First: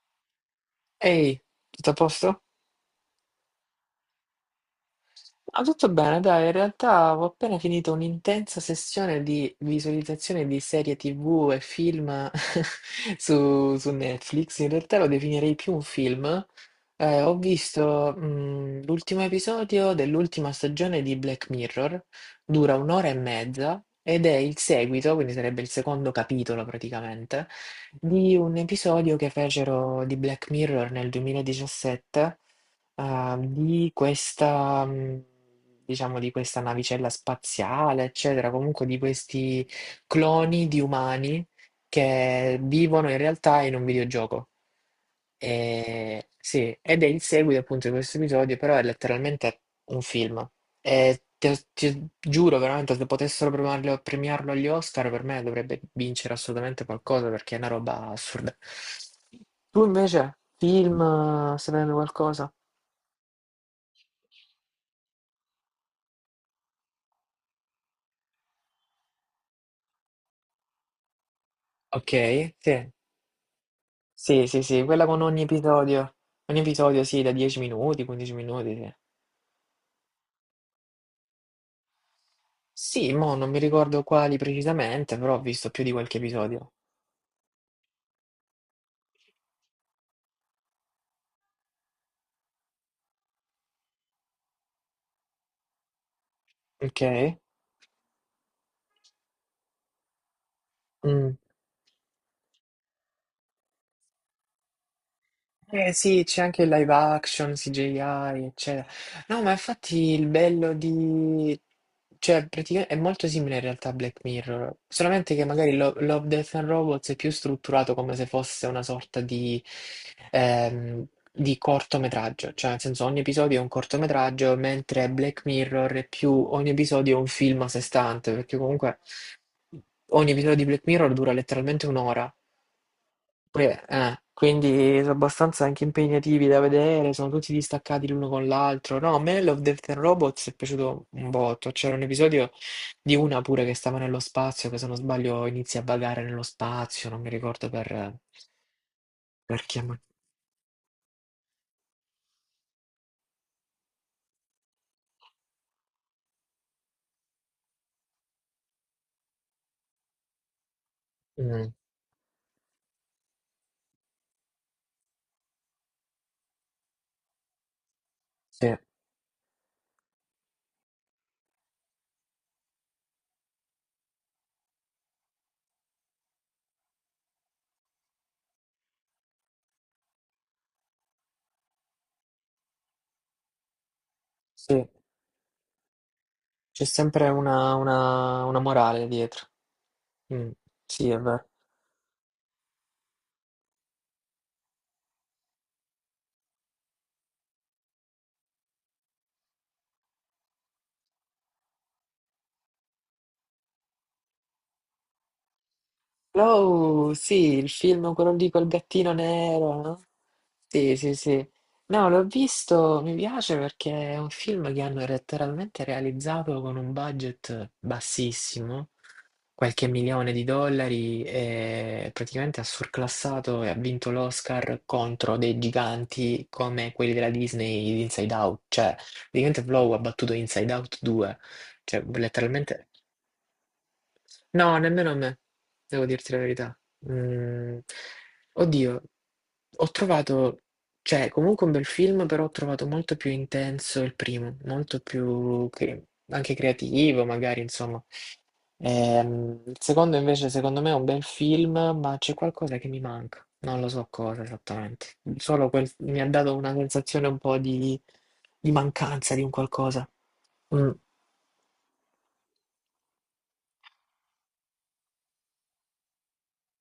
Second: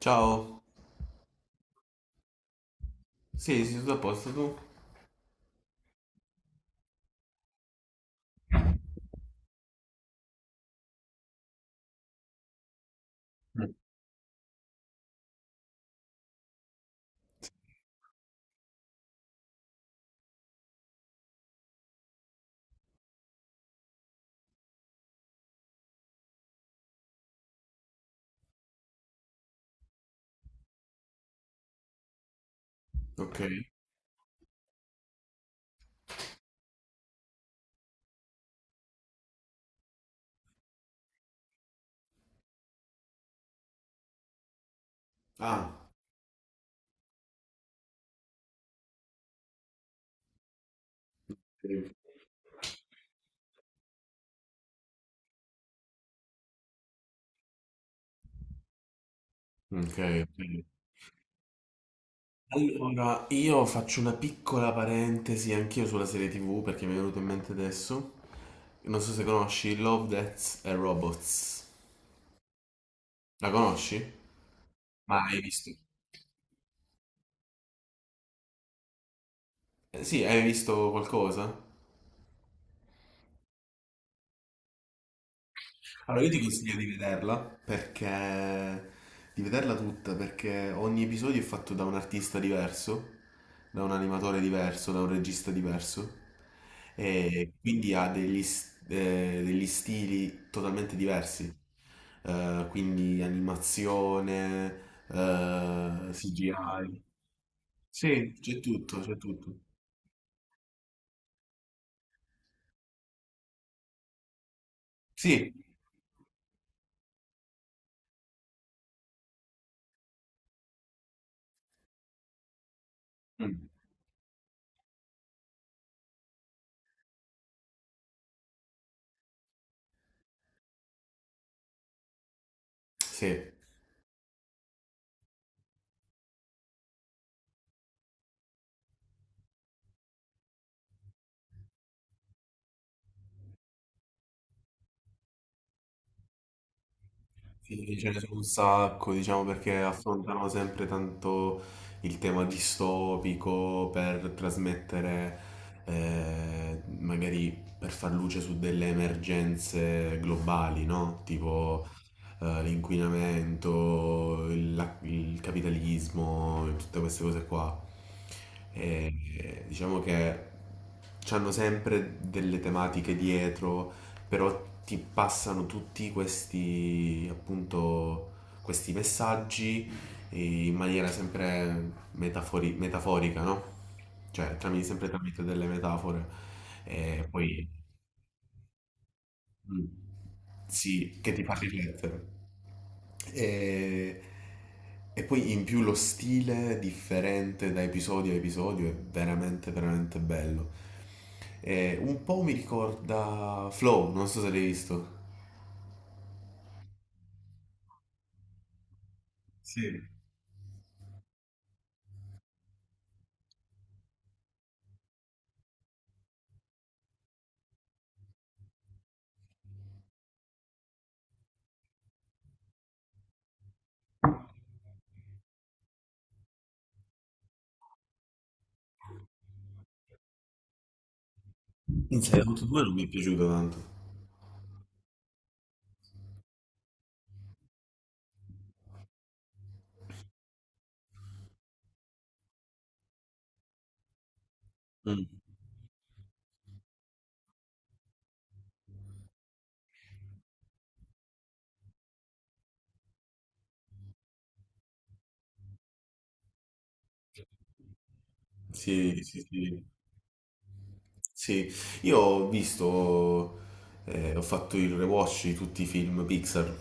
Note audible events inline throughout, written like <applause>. Ciao. Ehi, tutto a posto? Sì, sì, tutto a posto tu? Tutto bene, dai, in realtà ho appena finito un'intensa sessione di visualizzazione di serie TV e film <laughs> Mm. su Netflix. In realtà lo definirei più un film. Ho visto, l'ultimo episodio dell'ultima stagione di Black Mirror, dura un'ora e mezza ed è il seguito, quindi sarebbe il secondo capitolo praticamente, di un episodio che fecero di Black Mirror nel 2017. Ah, Ok. di questa, mhmm, diciamo di questa navicella spaziale, eccetera, comunque di questi cloni di umani che vivono in realtà in un videogioco. Ah, Sì, ed è il seguito appunto di questo episodio, però è letteralmente un film. E te sì. ti giuro veramente se potessero premiarlo agli Oscar per me dovrebbe vincere assolutamente qualcosa perché è una roba assurda. Tu Ok. invece, Ok. film, stai vedendo qualcosa? Allora, io faccio una piccola parentesi anch'io sulla serie TV perché mi è venuto in mente adesso. Non so se conosci Love, Death and Robots. Okay, sì. La conosci? Sì, sì, sì, quella Ma con ogni hai visto? episodio. Ogni episodio sì, da 10 minuti, 15 minuti, sì. Sì, hai visto qualcosa? Sì, mo' non mi ricordo quali precisamente, però ho visto più di qualche Allora, io ti episodio. consiglio di vederla perché di vederla tutta, perché ogni episodio è fatto da un artista diverso, da un animatore diverso, da un regista diverso, Okay. e quindi ha degli, degli stili totalmente Mh. diversi. Quindi animazione, Eh sì, c'è anche il live CGI. action, Sì, CGI, c'è eccetera. tutto, c'è No, ma tutto. infatti il bello di... Cioè, praticamente è molto simile in realtà a Black Mirror, solamente che Sì. magari Love, Death and Robots è più strutturato come se fosse una sorta ehm, di cortometraggio, cioè nel senso ogni episodio è un Mm. cortometraggio, mentre Black Mirror è più ogni episodio è un film a sé stante, perché comunque ogni episodio di Black Mirror dura letteralmente un'ora. Sì. Quindi sono abbastanza anche impegnativi da vedere, sono tutti distaccati l'uno con l'altro. No, a me Love, Death and Robots è piaciuto un botto. C'era un episodio di una pure che stava nello spazio, che se non sbaglio inizia a vagare nello spazio, non mi ricordo Sì, ce ne sono un sacco, diciamo, per perché chiamare. affrontano sempre tanto il tema distopico per trasmettere, magari per far luce su delle emergenze globali, no? Mm, Tipo l'inquinamento, il capitalismo, tutte queste cose qua. sì, E, diciamo che hanno sempre delle tematiche dietro, però ti passano tutti questi, appunto, questi messaggi in maniera sempre metaforica, no? Cioè, tramite, sì, sempre tramite delle metafore. c'è E sempre poi. una, una morale dietro. Mh. Mm, sì, è Sì, che ti vero. fa riflettere. E e poi in più lo stile differente da episodio a episodio è veramente, veramente bello. E un po' mi ricorda Flow, non so se l'hai visto. Oh, sì, il film, quello lì col gattino nero, no? Sì. Sì, sì, sì. No, l'ho visto, mi piace perché è un film che hanno letteralmente realizzato con un budget bassissimo, qualche milione di dollari, e praticamente ha surclassato e ha vinto l'Oscar contro dei giganti come quelli della Disney di Inside Out. Cioè, praticamente Flow ha battuto Inside Out 2. Cioè, Insomma, tutti e due letteralmente. non mi è piaciuto tanto. No, nemmeno a me, devo dirti la verità. Mm, Oddio, ho trovato, cioè, comunque un bel film, però ho trovato molto più intenso il primo, molto Mh. più anche creativo, magari, insomma. Il secondo invece, secondo me, è un bel film, ma c'è qualcosa che mi manca. Non lo so cosa esattamente. Solo quel, mi ha dato una sensazione un po' di Sì, mancanza sì, di un sì. qualcosa. Mm. Sì, io ho visto, ho fatto il rewatch di tutti i film Pixar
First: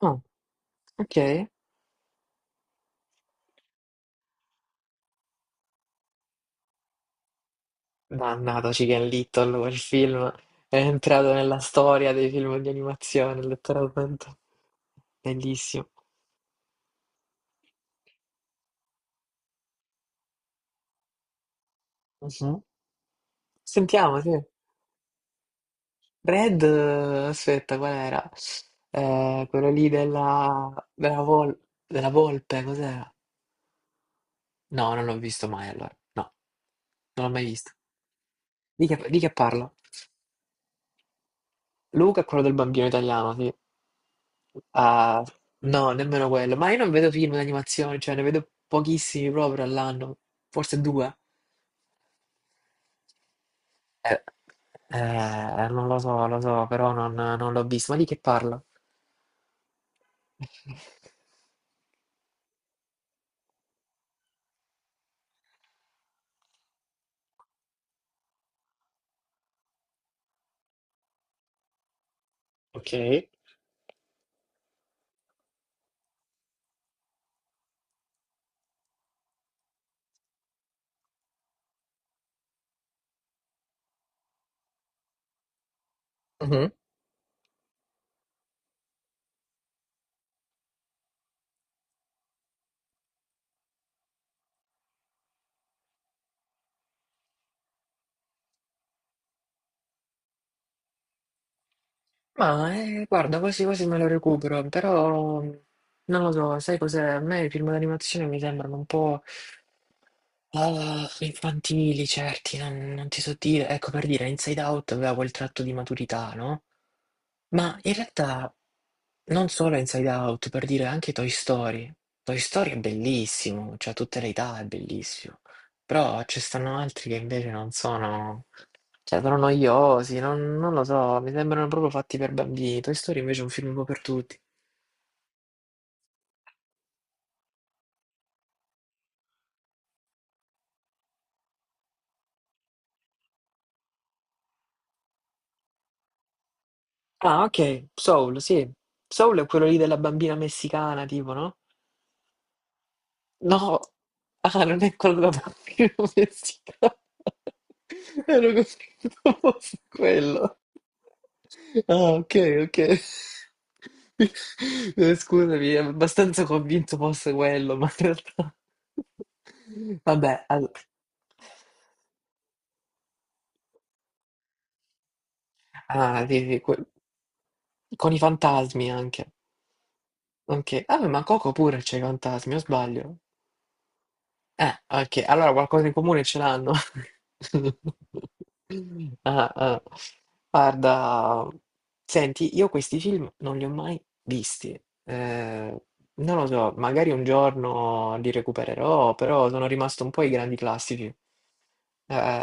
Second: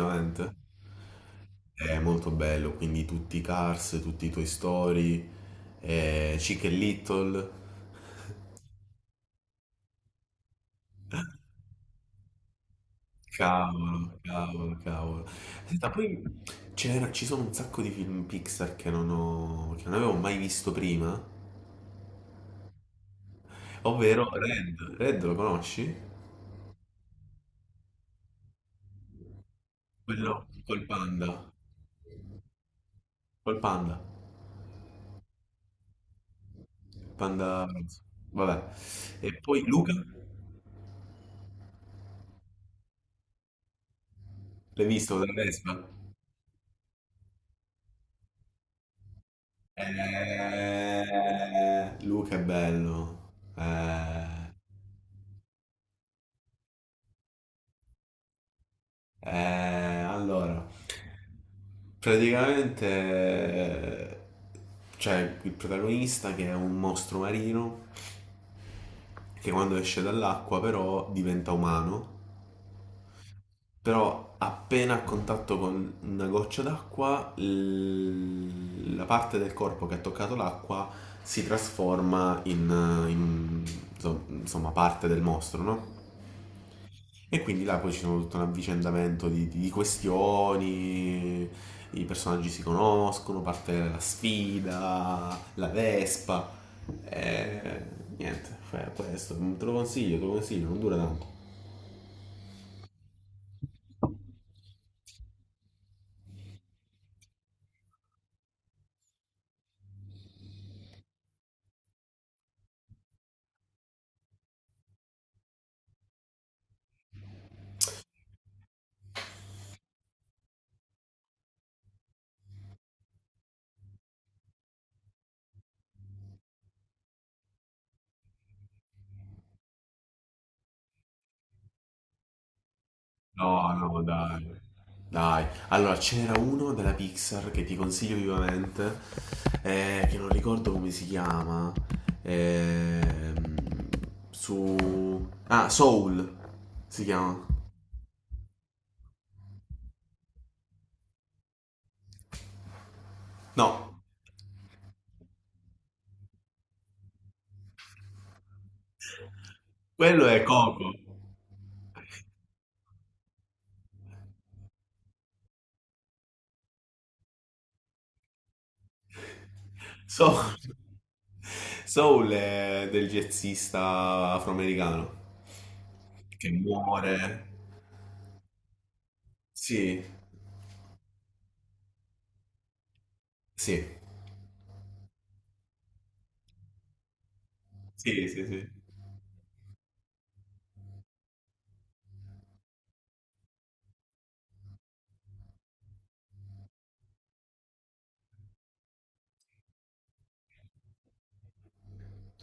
Ah, ok. È molto bello, quindi tutti i Cars, tutti i Toy Story, Chic e Little. Mannata Chicken Little, quel film è entrato nella storia dei film di animazione, Cavolo, letteralmente. cavolo, cavolo. Bellissimo. Senta, poi ci sono un sacco di film Pixar che non ho, che non avevo mai visto prima, Mhm. Sentiamo, ovvero sì. Red. Red lo conosci? Red, aspetta, qual era? Quello lì Quello della, col panda. Della volpe, cos'era? Col panda. No, non l'ho visto mai allora. No, non l'ho mai Panda visto. rosso. Vabbè. Di che E poi parla? Luca? Luca è quello del bambino italiano, sì. L'hai visto Ah, con la Vespa? no, nemmeno quello. Ma io non vedo film d'animazione, cioè ne vedo pochissimi proprio all'anno, forse due. Eh, Luca è bello. Eh, Non lo so, lo so, però non, non l'ho visto. Ma di che parla? Allora, praticamente c'è il protagonista che è un mostro marino che quando esce dall'acqua però diventa umano, Ok. però appena a contatto con una goccia d'acqua, la parte del corpo che ha toccato l'acqua si trasforma in, insomma, parte del mostro, no? Mhm. E quindi là poi ci sono tutto un avvicendamento di, di questioni, i personaggi si conoscono, parte la sfida, la Vespa, e niente, fai questo, te lo consiglio, non dura tanto. Ma guarda, quasi quasi me lo recupero, però non lo so, sai cos'è? A me i film d'animazione mi sembrano un po'. Ah, infantili, certi, non, non ti so dire. Ecco, per dire, Inside Out aveva quel tratto di maturità, no? Ma in realtà non solo Inside Out, per dire anche Toy Story. Toy Story è bellissimo, cioè a tutte le età è bellissimo. Però ci stanno altri che invece non sono, cioè sono noiosi, non, non lo so, mi sembrano proprio fatti per bambini. Toy Story invece è un film No, un po' per no, tutti. dai. Dai, allora ce n'era uno della Pixar che ti consiglio vivamente, che non ricordo come si chiama, ehm, su... Ah, Soul si Ah, chiama. ok, Soul, sì. Soul è quello lì della bambina messicana, tipo, no? No, No, ah, non è quello da bambino <laughs> messicano. Ero convinto fosse quello è quello. Coco. Ah, ok, ok. Scusami, ero abbastanza convinto fosse quello, ma in realtà... Soul, Vabbè, Soul è del jazzista afroamericano ah, che di- que- muore. con i fantasmi anche. Sì, Ok. Ah, ma Coco pure c'è i fantasmi, o sbaglio? sì, Ok, allora qualcosa in comune ce l'hanno. <laughs> sì, sì, sì. Ah, ah. Guarda, senti, io questi film non li ho mai visti. Eh, Non lo so, magari un giorno li recupererò, però sono rimasto un po' ai grandi classici.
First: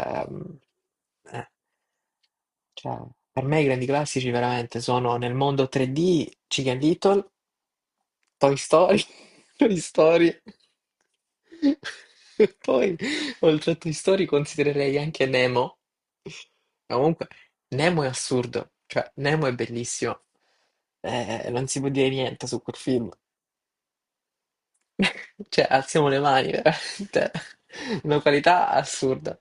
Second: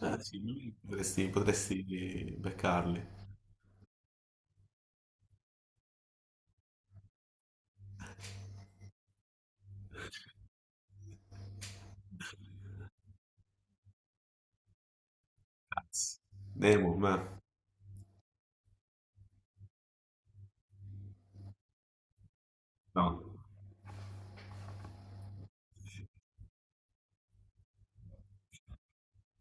Ah, sì, lui potresti, eh, potresti cioè, beccarli. per me i grandi classici veramente sono Nel mondo 3D, Chicken Little, Toy Story, <laughs> Toy Story. <laughs> E poi, oltre a Toy Story, considererei anche Nemo. Ma Nemo, ma comunque, Nemo è assurdo, cioè Nemo è bellissimo. Non si può dire niente su quel film. no. <laughs> Cioè, alziamo le mani, veramente. Una qualità assurda.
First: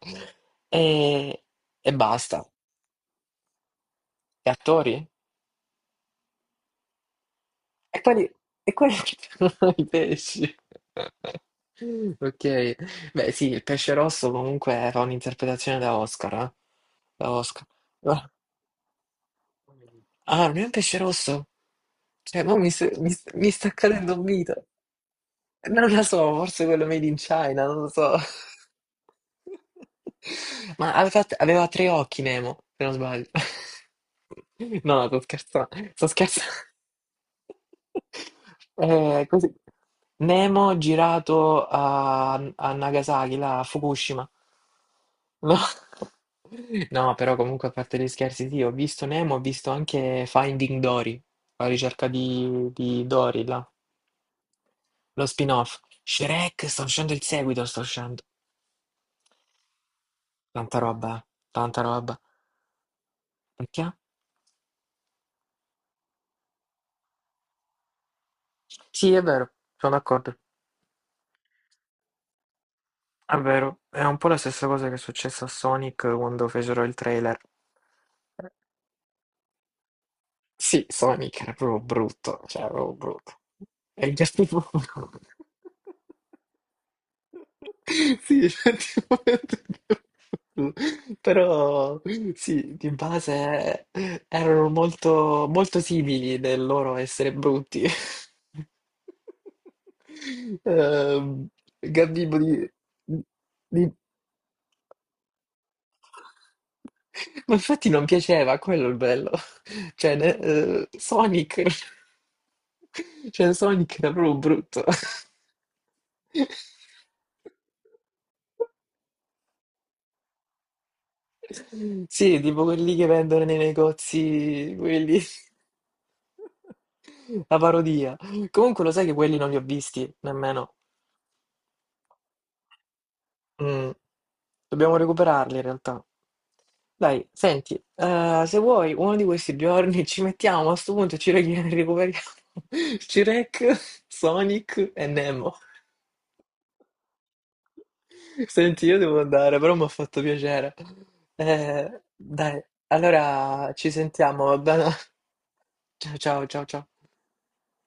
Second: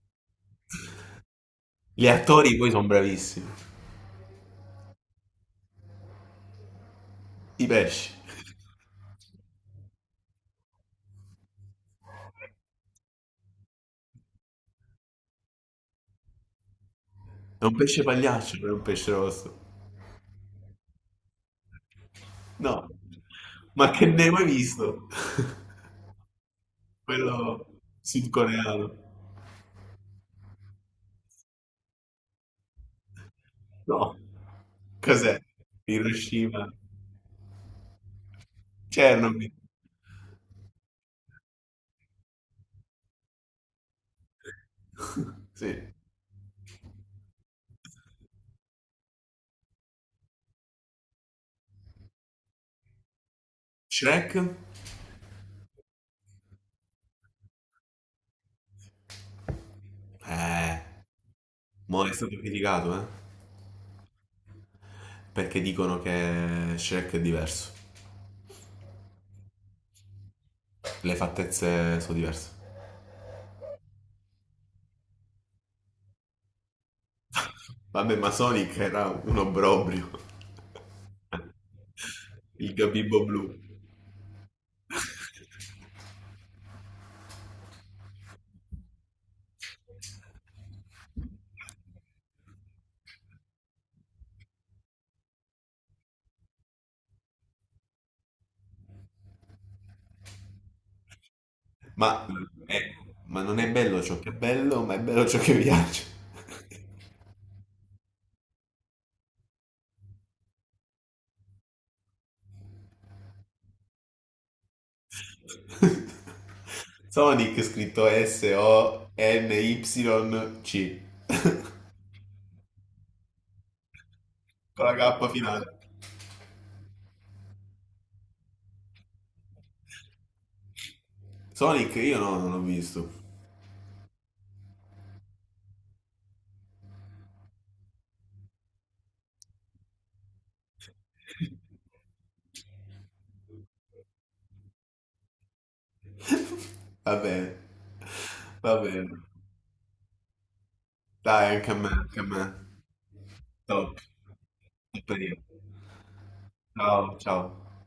E, e Gli basta. attori poi sono bravissimi. E attori? I E pesci. quali, e quali <laughs> sono i pesci? <laughs> Ok, beh sì, il pesce rosso comunque era un'interpretazione da Oscar, eh? Da È Oscar. un pesce Ah, pagliaccio, non è un pesce rosso. ah, non è un pesce rosso? Cioè, mo mi, No. s- mi s- mi sta Ma che cadendo un Nemo hai dito. visto? <laughs> Non lo so, forse quello made in China, Quello non lo so. sudcoreano. <laughs> Ma aveva tre occhi Nemo, se non sbaglio. <laughs> No. No, sto Cos'è? scherzando, sto scherzando. Hiroshima. <laughs> Chernobyl. così. Nemo girato a Nagasaki, là, a Fukushima. No. <laughs> Sì. No, però comunque a parte gli scherzi, sì, ho visto Nemo, ho visto anche Finding Dory, la ricerca di Dory, là. Shrek? Lo spin-off. Shrek, sta uscendo il seguito, sta uscendo. Tanta Eh, roba, tanta mo è roba. stato criticato, eh? Perché? Perché dicono che Shrek è diverso. Sì, è vero, sono d'accordo. Le fattezze sono diverse. È vero, è un po' la stessa cosa che è successa a Sonic quando fecero il trailer. Vabbè, ma Sonic era un obbrobrio. Sì, Sonic era proprio brutto, cioè, Il proprio gabibbo brutto. blu. E gli altri proprio... <laughs> Sì, effettivamente. Però sì, di base erano molto, molto simili nel loro essere brutti. Ehm, Ma, Gabibbo eh, ma non è di- bello ciò che è bello, ma è bello ciò che piace. ma infatti non piaceva, quello è il bello. Sonic... Cioè, Sonic era proprio brutto. <laughs> Sonic scritto S-O-N-Y-C. Sì, tipo quelli che vendono nei negozi, Con la quelli, K finale. <laughs> la parodia. Comunque lo sai che quelli non li ho visti nemmeno. Sonic io no, non l'ho visto. Mm. Dobbiamo recuperarli in realtà. Dai, senti, se vuoi, uno di questi giorni ci mettiamo a sto punto e ci <laughs> recuperiamo <laughs> Shrek, Sonic e Nemo. Va bene, va Senti, io devo bene. andare, però mi ha fatto piacere. Dai, anche a me, anche a Dai, me. allora ci Top. sentiamo, va bene? Che <laughs> periodo. Ciao, ciao, ciao, ciao. Ciao, ciao.